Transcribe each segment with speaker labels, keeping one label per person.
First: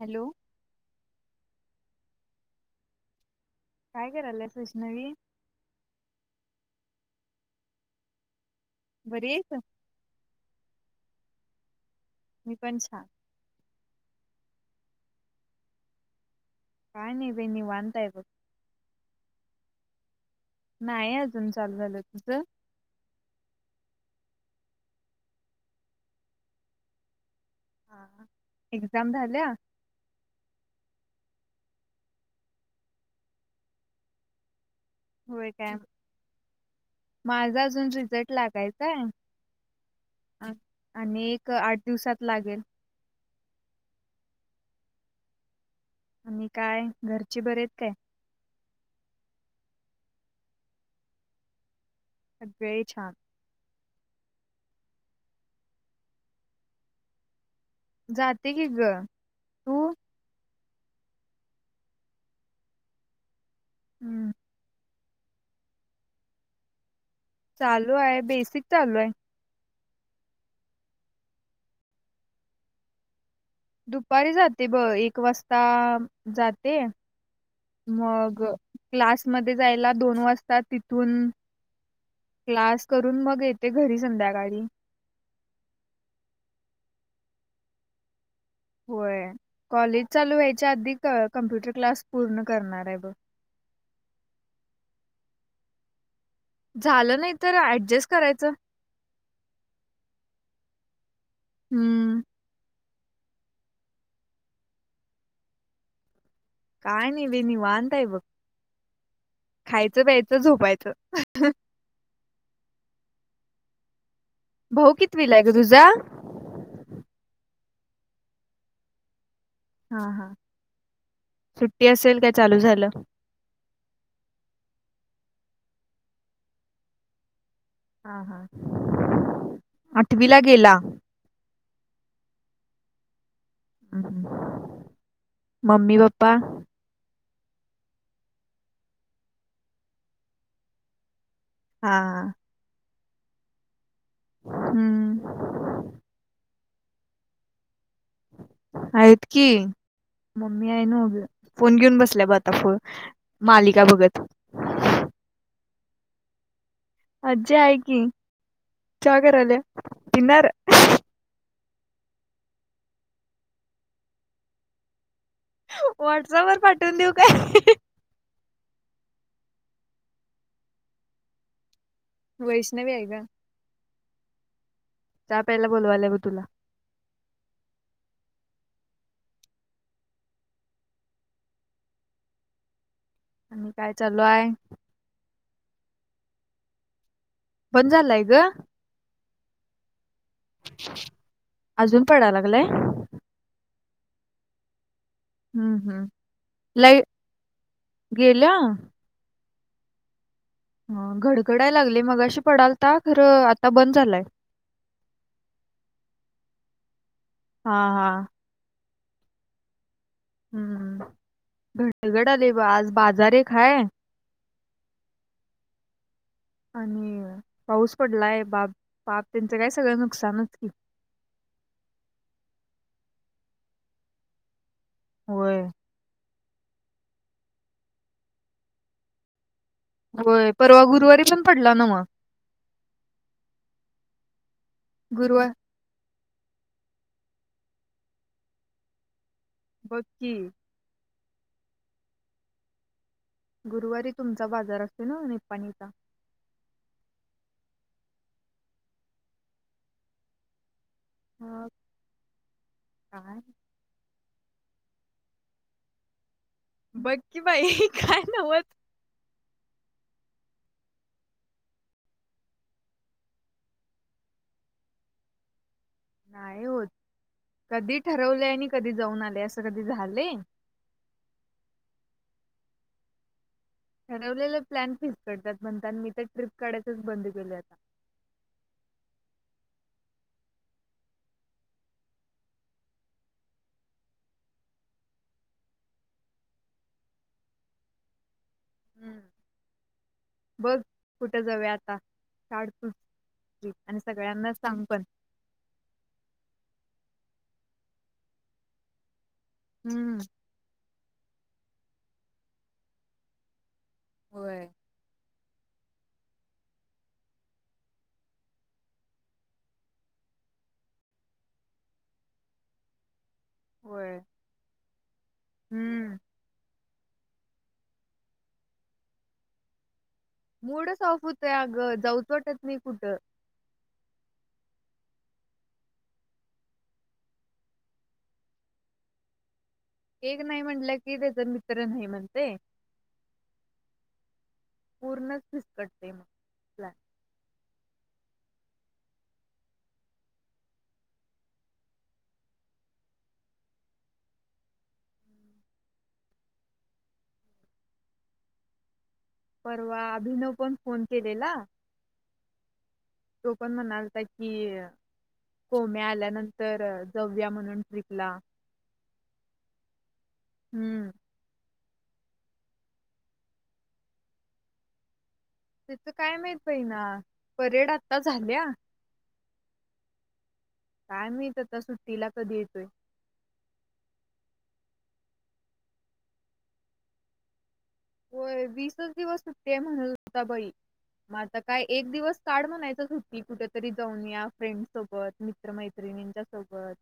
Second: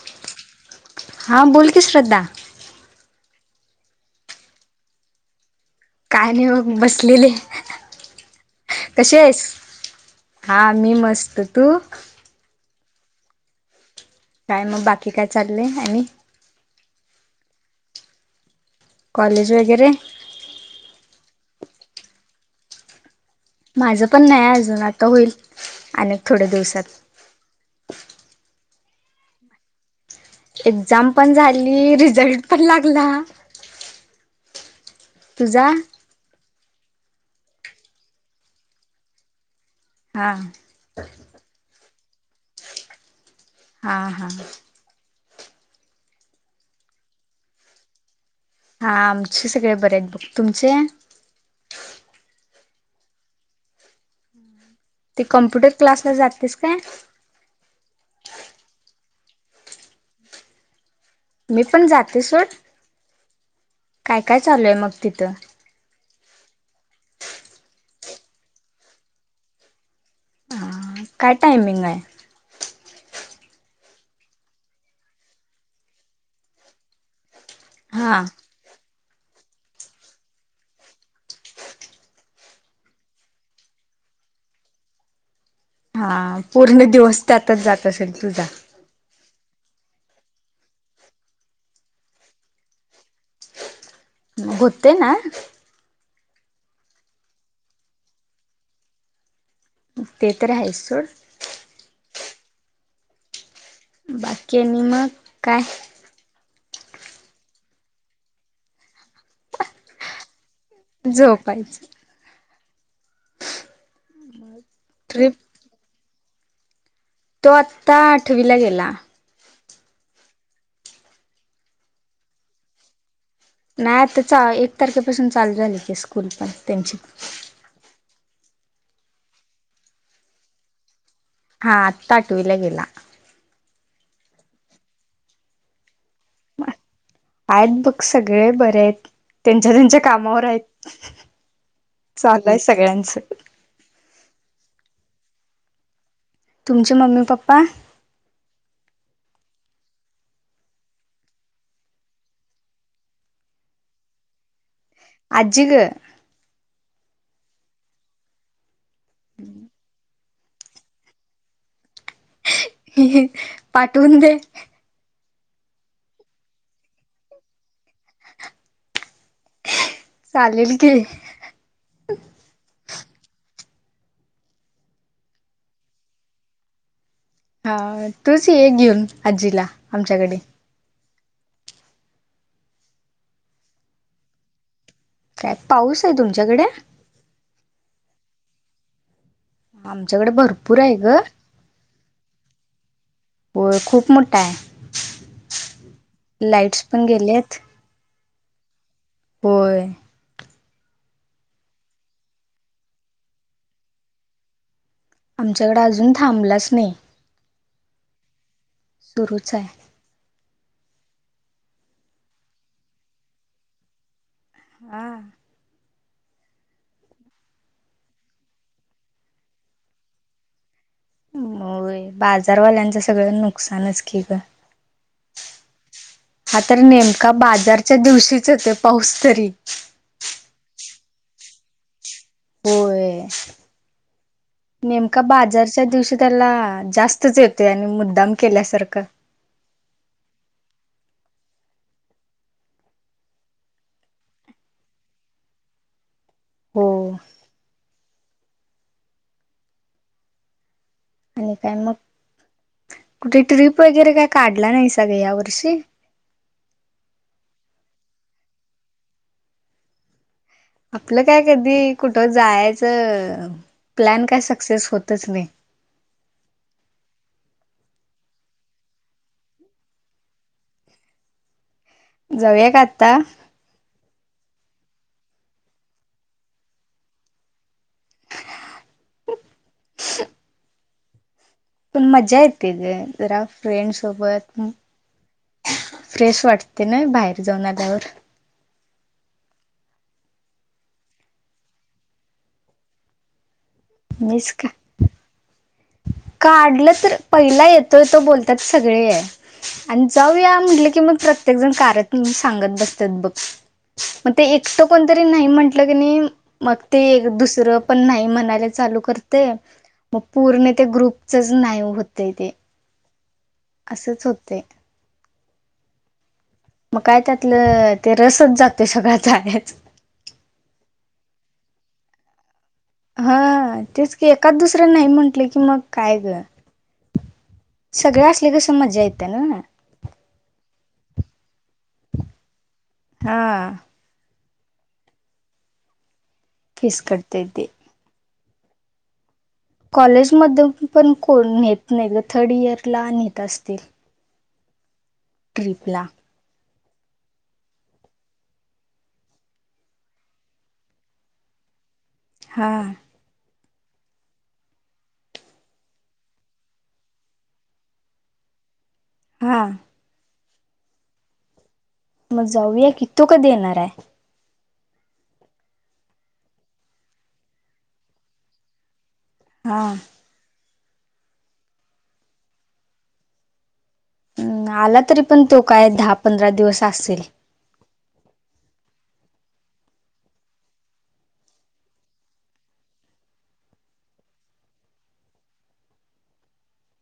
Speaker 1: Hello.
Speaker 2: हा बोल की श्रद्धा.
Speaker 1: काय करायलास वैष्णवी.
Speaker 2: काय नाय ओ बसलेली.
Speaker 1: बरी येसं.
Speaker 2: हा मी मस्त, तू.
Speaker 1: मी पण छान.
Speaker 2: काय मग बाकी काय चाललंय आणि
Speaker 1: काय नाय बई निवांत हाय बघ.
Speaker 2: कॉलेज वगैरे.
Speaker 1: नाही अजून चालू झालं, तुझं.
Speaker 2: माझं पण नाही अजून आता होईल. अनिक थोड्या दिवसात.
Speaker 1: हा हा एक्झाम झाल्या
Speaker 2: एक्झाम पण झाली रिझल्ट पण लागला.
Speaker 1: होय
Speaker 2: तुझा
Speaker 1: काय. माझा अजून रिझल्ट लागायचाय
Speaker 2: हा
Speaker 1: अ आणिक आठ दिवसात लागेल
Speaker 2: हा हा
Speaker 1: आणि काय घरचे बरेत काय.
Speaker 2: हा आमचे सगळे बरेयेत बघ तुमचे
Speaker 1: सगळे छान
Speaker 2: ते कम्प्युटर क्लासला जातीस काय?
Speaker 1: जाते की ग तू?
Speaker 2: मी पण जाते सोड. काय
Speaker 1: हम्म
Speaker 2: काय चालूय मग? तिथं.
Speaker 1: चालू आहे बेसिक चालू आहे.
Speaker 2: हा काय टायमिंग हाय.
Speaker 1: दुपारी जाते ब एक वाजता जाते
Speaker 2: हा
Speaker 1: मग क्लासमध्ये जायला दोन वाजता तिथून क्लास करून मग येते घरी संध्याकाळी.
Speaker 2: हा पूर्ण दिवस त्यातच जात असेल तुझा.
Speaker 1: होय कॉलेज चालू व्हायच्या आधी कमप्युटर क्लास पूर्ण करणार आहे ब.
Speaker 2: होतय ना.
Speaker 1: झालं नाही तर ऍडजस्ट करायचं.
Speaker 2: ते तर आहेच सोड.
Speaker 1: हम्म.
Speaker 2: बाकी आणि मग काय?
Speaker 1: काय नाही बाई नीवांत हाय बघ. खायचं प्यायचं झोप मायत [unintelligible]
Speaker 2: झोपायचं
Speaker 1: भाऊ
Speaker 2: ट्रिप
Speaker 1: कितीविला आहे ग तुझा.
Speaker 2: तो आत्ता आठवीला गेला‌.
Speaker 1: हा हा सुट्टी असेल काय चालू झालं.
Speaker 2: नाही आता एक तारखेपासून चालू झाली की स्कूल पण त्यांची
Speaker 1: हा हा आठवीला गेला.
Speaker 2: हा आता आठविला गेला.
Speaker 1: हम् ह् मम्मी प्पा
Speaker 2: आहेत बघ सगळे बरे आहेत त्यांच्या त्यांच्या कामावर आहेत.
Speaker 1: हा
Speaker 2: चालू हाय सगळ्यांचं. [inaudible]
Speaker 1: हम्म.
Speaker 2: तुमचे मम्मी पप्पा?
Speaker 1: आहेत की मम्मी आहे नव ग फोन घेऊन बसल्या ब आता मालिका बघत.
Speaker 2: आज्जी ग‌?
Speaker 1: आज्जी आहे की. च्या करालिया. पिनार.
Speaker 2: पाठवून दे.
Speaker 1: व्हॉट्सअप वर पाठवून देऊ काय.
Speaker 2: चालेल की.
Speaker 1: वैष्णवी आहे का. च्या प्यायला बोलवालीया ब तुला.
Speaker 2: हा तूच ये घेऊन आजीला आमच्याकडे.
Speaker 1: आणि काय चालू आहेय.
Speaker 2: काय पाऊस आहे तुमच्याकडे.
Speaker 1: बंद झालाय ग.
Speaker 2: आम तच्याकडे भरपूर आहे ग.
Speaker 1: पडा लागला.
Speaker 2: हो खूप मोठा.
Speaker 1: हम्म
Speaker 2: लाईट्स पण गेलेत.
Speaker 1: गेला.
Speaker 2: होय.
Speaker 1: ह घडघडाय लागलय मगाशी पडालता खर आता बंद झालाय.
Speaker 2: आमच्याकडें अजून थांबलाच नाही.
Speaker 1: हा हा.
Speaker 2: सुरूच आहे.
Speaker 1: हम्म गडगड ब आज बाजार एका हाय.
Speaker 2: आ
Speaker 1: आणि पाऊस पडलाय, पाप, पाप त्यांचं काय सगळं नुकसानच कि,
Speaker 2: होय बाजारवाल्यांचं सगळं नुकसानच के ग.
Speaker 1: होय
Speaker 2: हा तर नेमका बाजारच्या दिवशीच हो ते पाऊस तरी
Speaker 1: होय परवा गुरुवारी पण पडला नाव.
Speaker 2: होय नेमका
Speaker 1: गुरुवार
Speaker 2: बाजारच्या दिवशी त्याला जास्तच येतो, आणि मुद्दाम केल्यासारखं.
Speaker 1: बकी. गुरुवारी तुमचा बाजार असेल ना, निपणीचा
Speaker 2: हो. आणि काय मग
Speaker 1: काय
Speaker 2: कुठे टिप वगैरे काय. काढला नाही सगळं या वर्षी.
Speaker 1: बक्की बाई काय नवत.
Speaker 2: आपलं काय कधी कुठं जायचं प्लॅन काय सक्सेस होतच नाही.
Speaker 1: नाही होत कधी ठरवलं, आणि कधी जाऊन आले असं कधी झालंय.
Speaker 2: जऊय का आता.
Speaker 1: ठरवलेलं प्लॅन फिक्सकटतात, म्हणताना, मी तर ट्रिप काढायचच बंद केल आता.
Speaker 2: [unintelligible] पण मज्जा येते, ग जरा फ्रेंड सोबत फ्रेश वाटते ना बाहेर जाऊन आल्यावर.
Speaker 1: हम् बघ कुठे जाऊ आता काड तूच. आणि
Speaker 2: मीच
Speaker 1: सगळ्यांना
Speaker 2: का
Speaker 1: सांग पण
Speaker 2: काढलं तर पहिला येतोय तो बोलतात सगळे आणि
Speaker 1: हम्म
Speaker 2: जाऊया म्हटलं की मग प्रत्येक जण कार सांगत बसत बघ मग ते
Speaker 1: होय
Speaker 2: एकट कोणतरी नाही, म्हंटलं की नाही मग ते दुसर पण नाही म्हणायला चालू करते मग पूर्ण त्या ग्रुपचच नाही होतय ते
Speaker 1: होय
Speaker 2: असेच होतय
Speaker 1: हम्म
Speaker 2: मग काय त्यातलं ते रसच जातोय सगळा जायाचा
Speaker 1: मूडच ऑफ होतोय अगं जाऊच वाटत नाही कुठं
Speaker 2: हा तेच की एकात दुसऱ्या नाही म्हंटलं की मग काय ग सगळे असले की कस मज्जा येतीया नव्ह
Speaker 1: एक नाही म्हटलं कि त्याचा मित्र नाही म्हणतय
Speaker 2: हा
Speaker 1: पूर्णच विस्कटतय मग
Speaker 2: फीसकटतय ते कॉलेज मध्ये पण कोण नेत नाही थर्ड इयर ला नेत असतील ट्रिपला
Speaker 1: परवा अभिनव पण फोन केलेला
Speaker 2: हा
Speaker 1: तो पण म्हणालता कि? कोम्यी आल्यानंतर जावूया म्हणून ट्रिपला
Speaker 2: हा
Speaker 1: हम्म
Speaker 2: मग जाऊया की तो कधी येणार आहे
Speaker 1: तेचं काय माहित बाईंना परेड आता झाल्या
Speaker 2: हा
Speaker 1: काय माहित आता सुट्टीला कधी येतोय?
Speaker 2: हम्म आला तरी पण तो काय दहा पंधरा दिवस असेल
Speaker 1: होय वीसच दिवस सुट्टी हाय म्हणालता. बाई मग आता काय एक दिवस काड म्हणायचं सुट्टी कुठेतरी जाऊन या फ्रेंड सोबत मित्र मैत्रिणींच्या सोबत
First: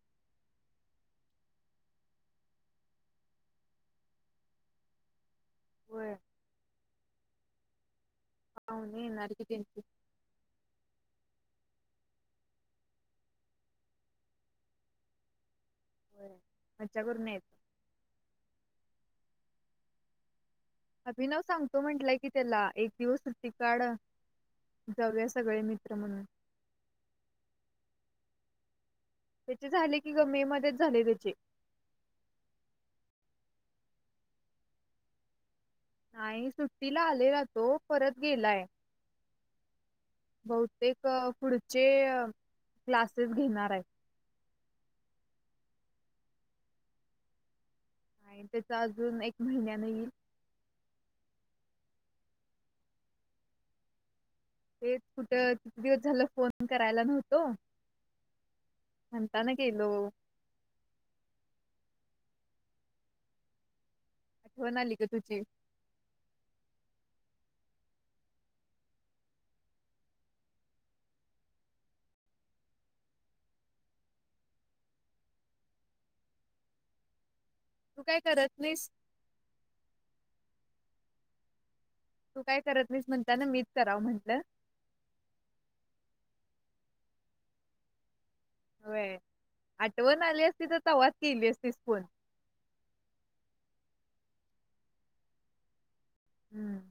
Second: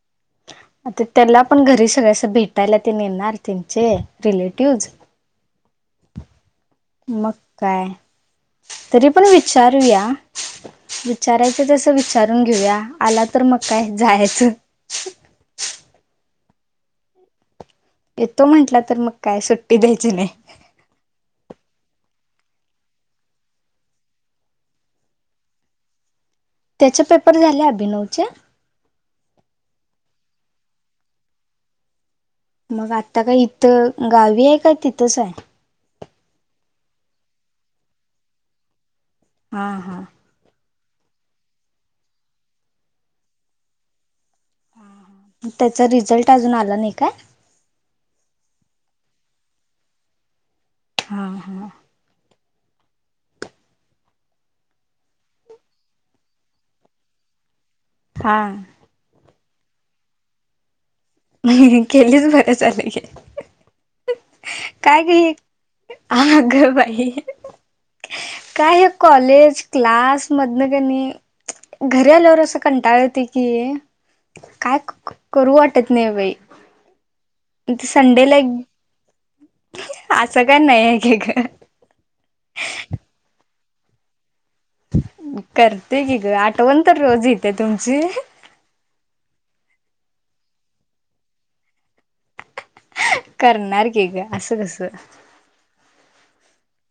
Speaker 2: आता त्याला पण घरी सगळं अस भेटायला ते येणार त्यांचे रिलेटिव्ह
Speaker 1: होय
Speaker 2: मग काय?
Speaker 1: पाहुणे
Speaker 2: तरी पण
Speaker 1: येणार की त्यांची
Speaker 2: विचारूया विचारायच तस विचारून घेऊया आला तर मग काय जायचं
Speaker 1: मज्जा करून यायच
Speaker 2: येतो म्हंटला तर मग काय सुट्टी द्यायची नाही
Speaker 1: अभिनव सांगतो म्हंटलाय की त्याला एक दिवस सुट्टी काढ जाऊया सगळे मित्र म्हणून
Speaker 2: त्याचे पेपर झाले अभिनवचे
Speaker 1: त्याचे झाले की ग मे मध्येच झाले त्याचे
Speaker 2: मग आता काय इथं गावी आहे काय तिथंच हाय?
Speaker 1: नाही सुट्टीला आलेला तो परत गेलाय
Speaker 2: हा, हा
Speaker 1: बहतेक पुढचे क्लासेस घेणार आहेत
Speaker 2: त्याचा रिझल्ट अजून आला नाही काय?
Speaker 1: आणि त्याच अजून एक महिन्यान येईल
Speaker 2: हा, हा
Speaker 1: ते कुठं किती दिवस झालं फोन करायला नव्हतो
Speaker 2: हा.
Speaker 1: म्हणता न गेलो
Speaker 2: गेलीस बर झाल घे.
Speaker 1: आठवण आली
Speaker 2: काय ग हे
Speaker 1: तुझी
Speaker 2: आग बाई काय हे कॉलेज क्लास मधन कनी घरी आल्यावर असं कंटाळ येतोय की काय करू वाट वाटत नाही बाई ते
Speaker 1: तू काय
Speaker 2: संडे ला
Speaker 1: करत नाहीस
Speaker 2: एक असं काय नाही हाय का
Speaker 1: राव म्हटलं
Speaker 2: करते की ग आठवण तर रोज येते तुमची
Speaker 1: वय आठवण आली असती तर तवच केली असतीस पण
Speaker 2: करणार की का असं कस
Speaker 1: हम्म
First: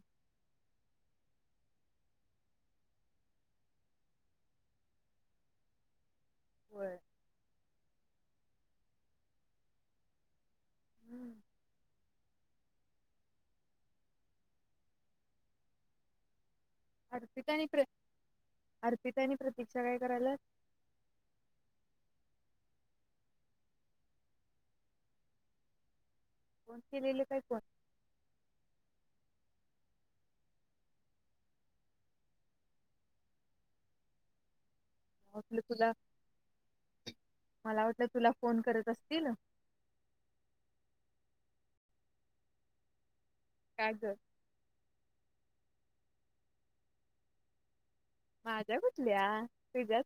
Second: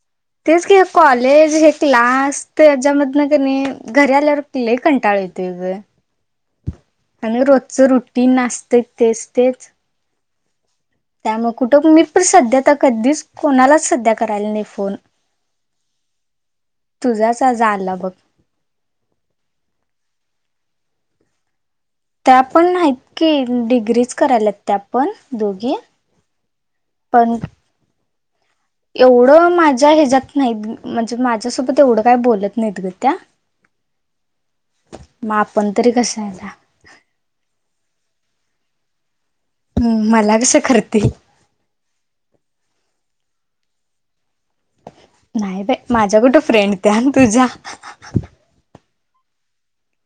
Speaker 2: तेच की कॉलेज हे क्लास त्याच्यामधन क नाही घरी आल्यावरले कंटाळ यते
Speaker 1: होय
Speaker 2: हंग रोत च रुटीन नासतं तेच तेच
Speaker 1: हम्म.
Speaker 2: त्यामुळे कुठं मी प सध्या तर कधीच कोणालाच सध्या करायला नाही फोन तुझाच आज
Speaker 1: अर्पितानी प्र
Speaker 2: आला बघ
Speaker 1: अर्पिितनी प्रतीक्षा काय करायला
Speaker 2: त्या आपण नाहीत की डिग्रीच करायला त्या आपण दोघी
Speaker 1: कोण केलेले
Speaker 2: पण
Speaker 1: काय कोण
Speaker 2: एवढं माझ्या ह्याच्यात नाहीत म्हणजे माझ्यासोबत एवढं काय बोलत नाहीत ग त्या मग
Speaker 1: म्हटलं
Speaker 2: आपण तरी
Speaker 1: तुला
Speaker 2: कस आहेला
Speaker 1: मला वाटलं तुला फोन करत असतील
Speaker 2: हम् मला कसं कररते
Speaker 1: काॅगल
Speaker 2: नाही बा माझ्या कुठे फ्रेंड त्या ना तुझ्या
Speaker 1: माझ्या कुठल्या तझ्या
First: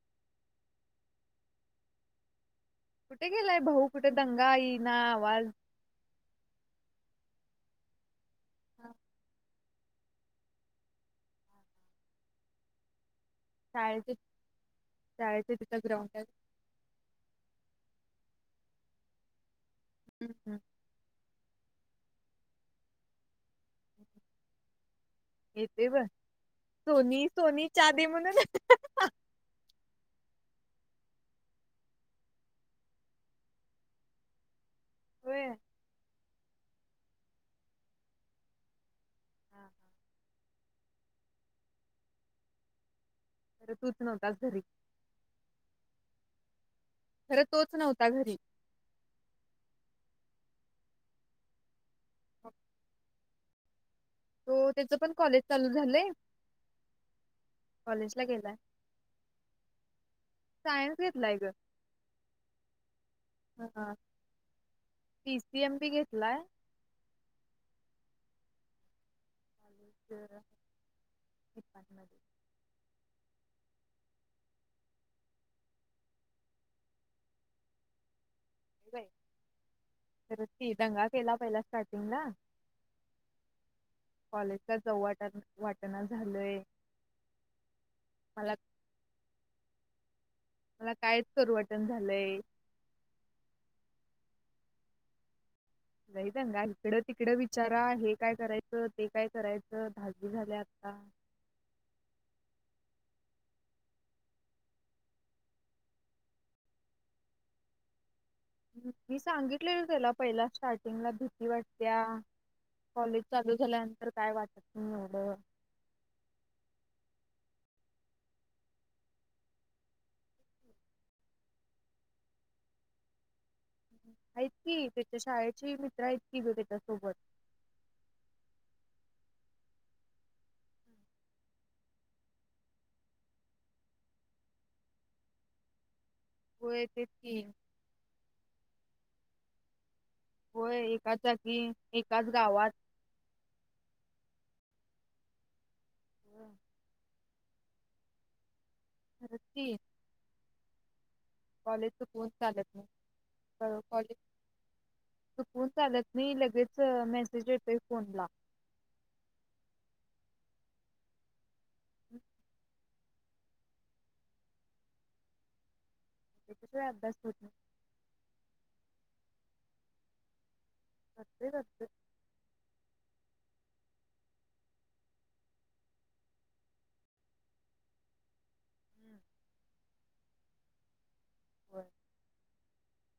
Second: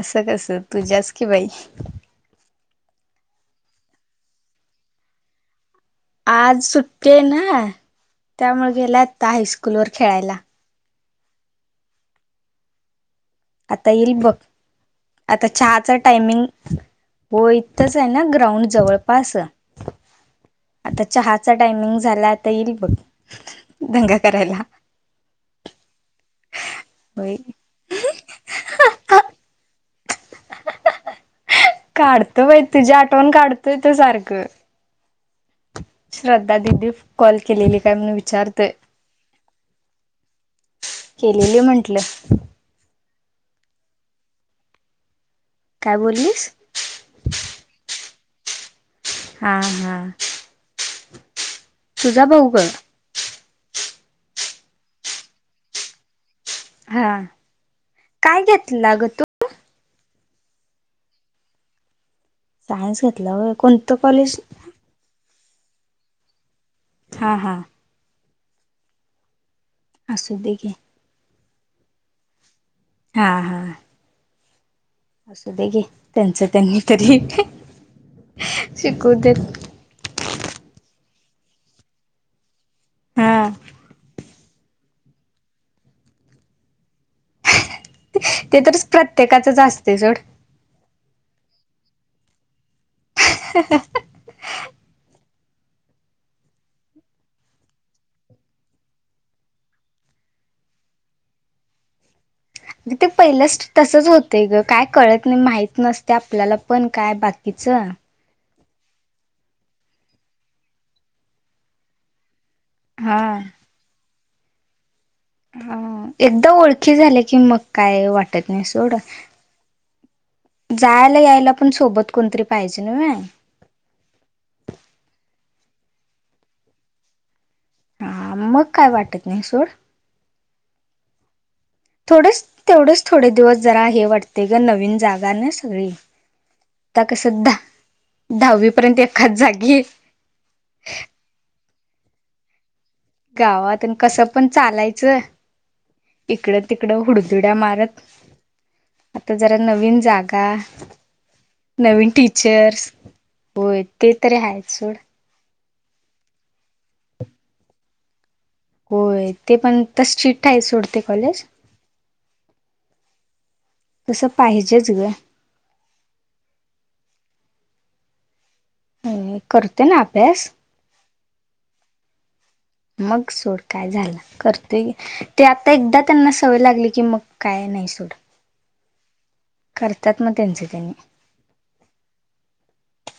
Speaker 2: असं कस तुझ्यास की बाई
Speaker 1: कुठे गेलाय भाऊ कुठे दंगा आईना आवाज
Speaker 2: आज सुटे ना त्यामुळे गेल्यायताास स्कूल वर खेळायला आता येईल
Speaker 1: शाळेचे
Speaker 2: बघ आता
Speaker 1: शाळेचे तिथं
Speaker 2: चहाचा
Speaker 1: ग्राउंड आहे
Speaker 2: टायमिंग होय तस आहे ना ग्राउंड जवळपास
Speaker 1: हम्म हम्म
Speaker 2: आता चहाचा टायमिंग झाला आता येईल बघ दंगा करायला
Speaker 1: येते ब सोनी
Speaker 2: होय
Speaker 1: सोनी चादी म्हणून
Speaker 2: काढत बाय तुझे आठवण काढत येत सारखं
Speaker 1: होय
Speaker 2: श्रद्धा दिदी कॉल केलेली काय म्हण विचारतोय
Speaker 1: हा हा
Speaker 2: केलेली म्हंटलं
Speaker 1: मर तू सना दसरी
Speaker 2: काय बोललीस
Speaker 1: तगरी
Speaker 2: हा हा तुझा भाऊ ग
Speaker 1: त त्याच पण कॉलेज चालू झालंय
Speaker 2: हा
Speaker 1: कॉलेजला
Speaker 2: काय
Speaker 1: गेलाय
Speaker 2: घेतलं ग तू
Speaker 1: सायन्स घेतलाय ग
Speaker 2: सायन्स घेतला कोणतं कॉलेज
Speaker 1: सीएम बी घेतलाय
Speaker 2: हा हा अससतेे
Speaker 1: हे
Speaker 2: हा हा असं दे घे त्यांचं त्यांनी तरी शिकू देत
Speaker 1: ु ती दंगा केला पहिला स्टार्टिंगला
Speaker 2: हा
Speaker 1: कॉलेजचा चवट वाटण झालंय मला
Speaker 2: ते तरच प्रत्येकाच जास्त तेसड
Speaker 1: मला कायच करवटन झालंय
Speaker 2: ह
Speaker 1: नाहींगा इकड तिकडं विचारा हे काय करायचं ते काय करायचं धागे झाले आता
Speaker 2: ते पहिलंच तसच होत ग काय कळत नाही माहत नसते आपल्याला पण काय बाकीच
Speaker 1: मी सांगितलेल त्याला पहिला स्टार्टिंगला भीती वाटते्या कॉलेज
Speaker 2: हा
Speaker 1: चालू झाल्यानंतर काय वाटत एवढं.
Speaker 2: हा एकदाम ओळखी झाले की मग काय वाटत नाही सोड जायला यायला पण सोबत कोणतरी पाहिजे न
Speaker 1: आहेत कि त्याच्या शाळेचे मित्र आहेत कि ब त्याच्या सोबत
Speaker 2: हा मग काय वाटत नाही सोड थोडस तेवढच थोडे दिवस जरा हे वाटते ग नवीन जागा नाही सगळी
Speaker 1: होय
Speaker 2: त्या
Speaker 1: तेच
Speaker 2: कस
Speaker 1: की
Speaker 2: दहा दहावी पर्यंत एखाच जागे गी
Speaker 1: होय एकाचा की एकाच गावात
Speaker 2: गावातून कसं पण चालायचं इकडं तिकडं हुडच दुड्या मारत आता
Speaker 1: खरंच
Speaker 2: जरा
Speaker 1: की
Speaker 2: नवीन जागा [inaudible]
Speaker 1: कॉलेज
Speaker 2: नवीन
Speaker 1: चुकवून चालत नाही
Speaker 2: टीचर्स होय ते तरी आहे सोड
Speaker 1: हचालत नाही लगे च मेसेज येतायत. फोन लाव.
Speaker 2: होय ते पण तस चिठ्ठ्या आहे सोडते कॉलेज
Speaker 1: [inaudible]
Speaker 2: तस पाहिजेच ग.
Speaker 1: लय अभ्यास होतो.
Speaker 2: अ करते ना अभ्यास
Speaker 1: [unintelligible]
Speaker 2: मग सोड काय झाल करतय ते आता एकदा त्यांना सवय लागली की मग काय नाही सोड
Speaker 1: [inaudible]
Speaker 2: करतात ना त्यांच त्यांनी
Speaker 1: [inaudible]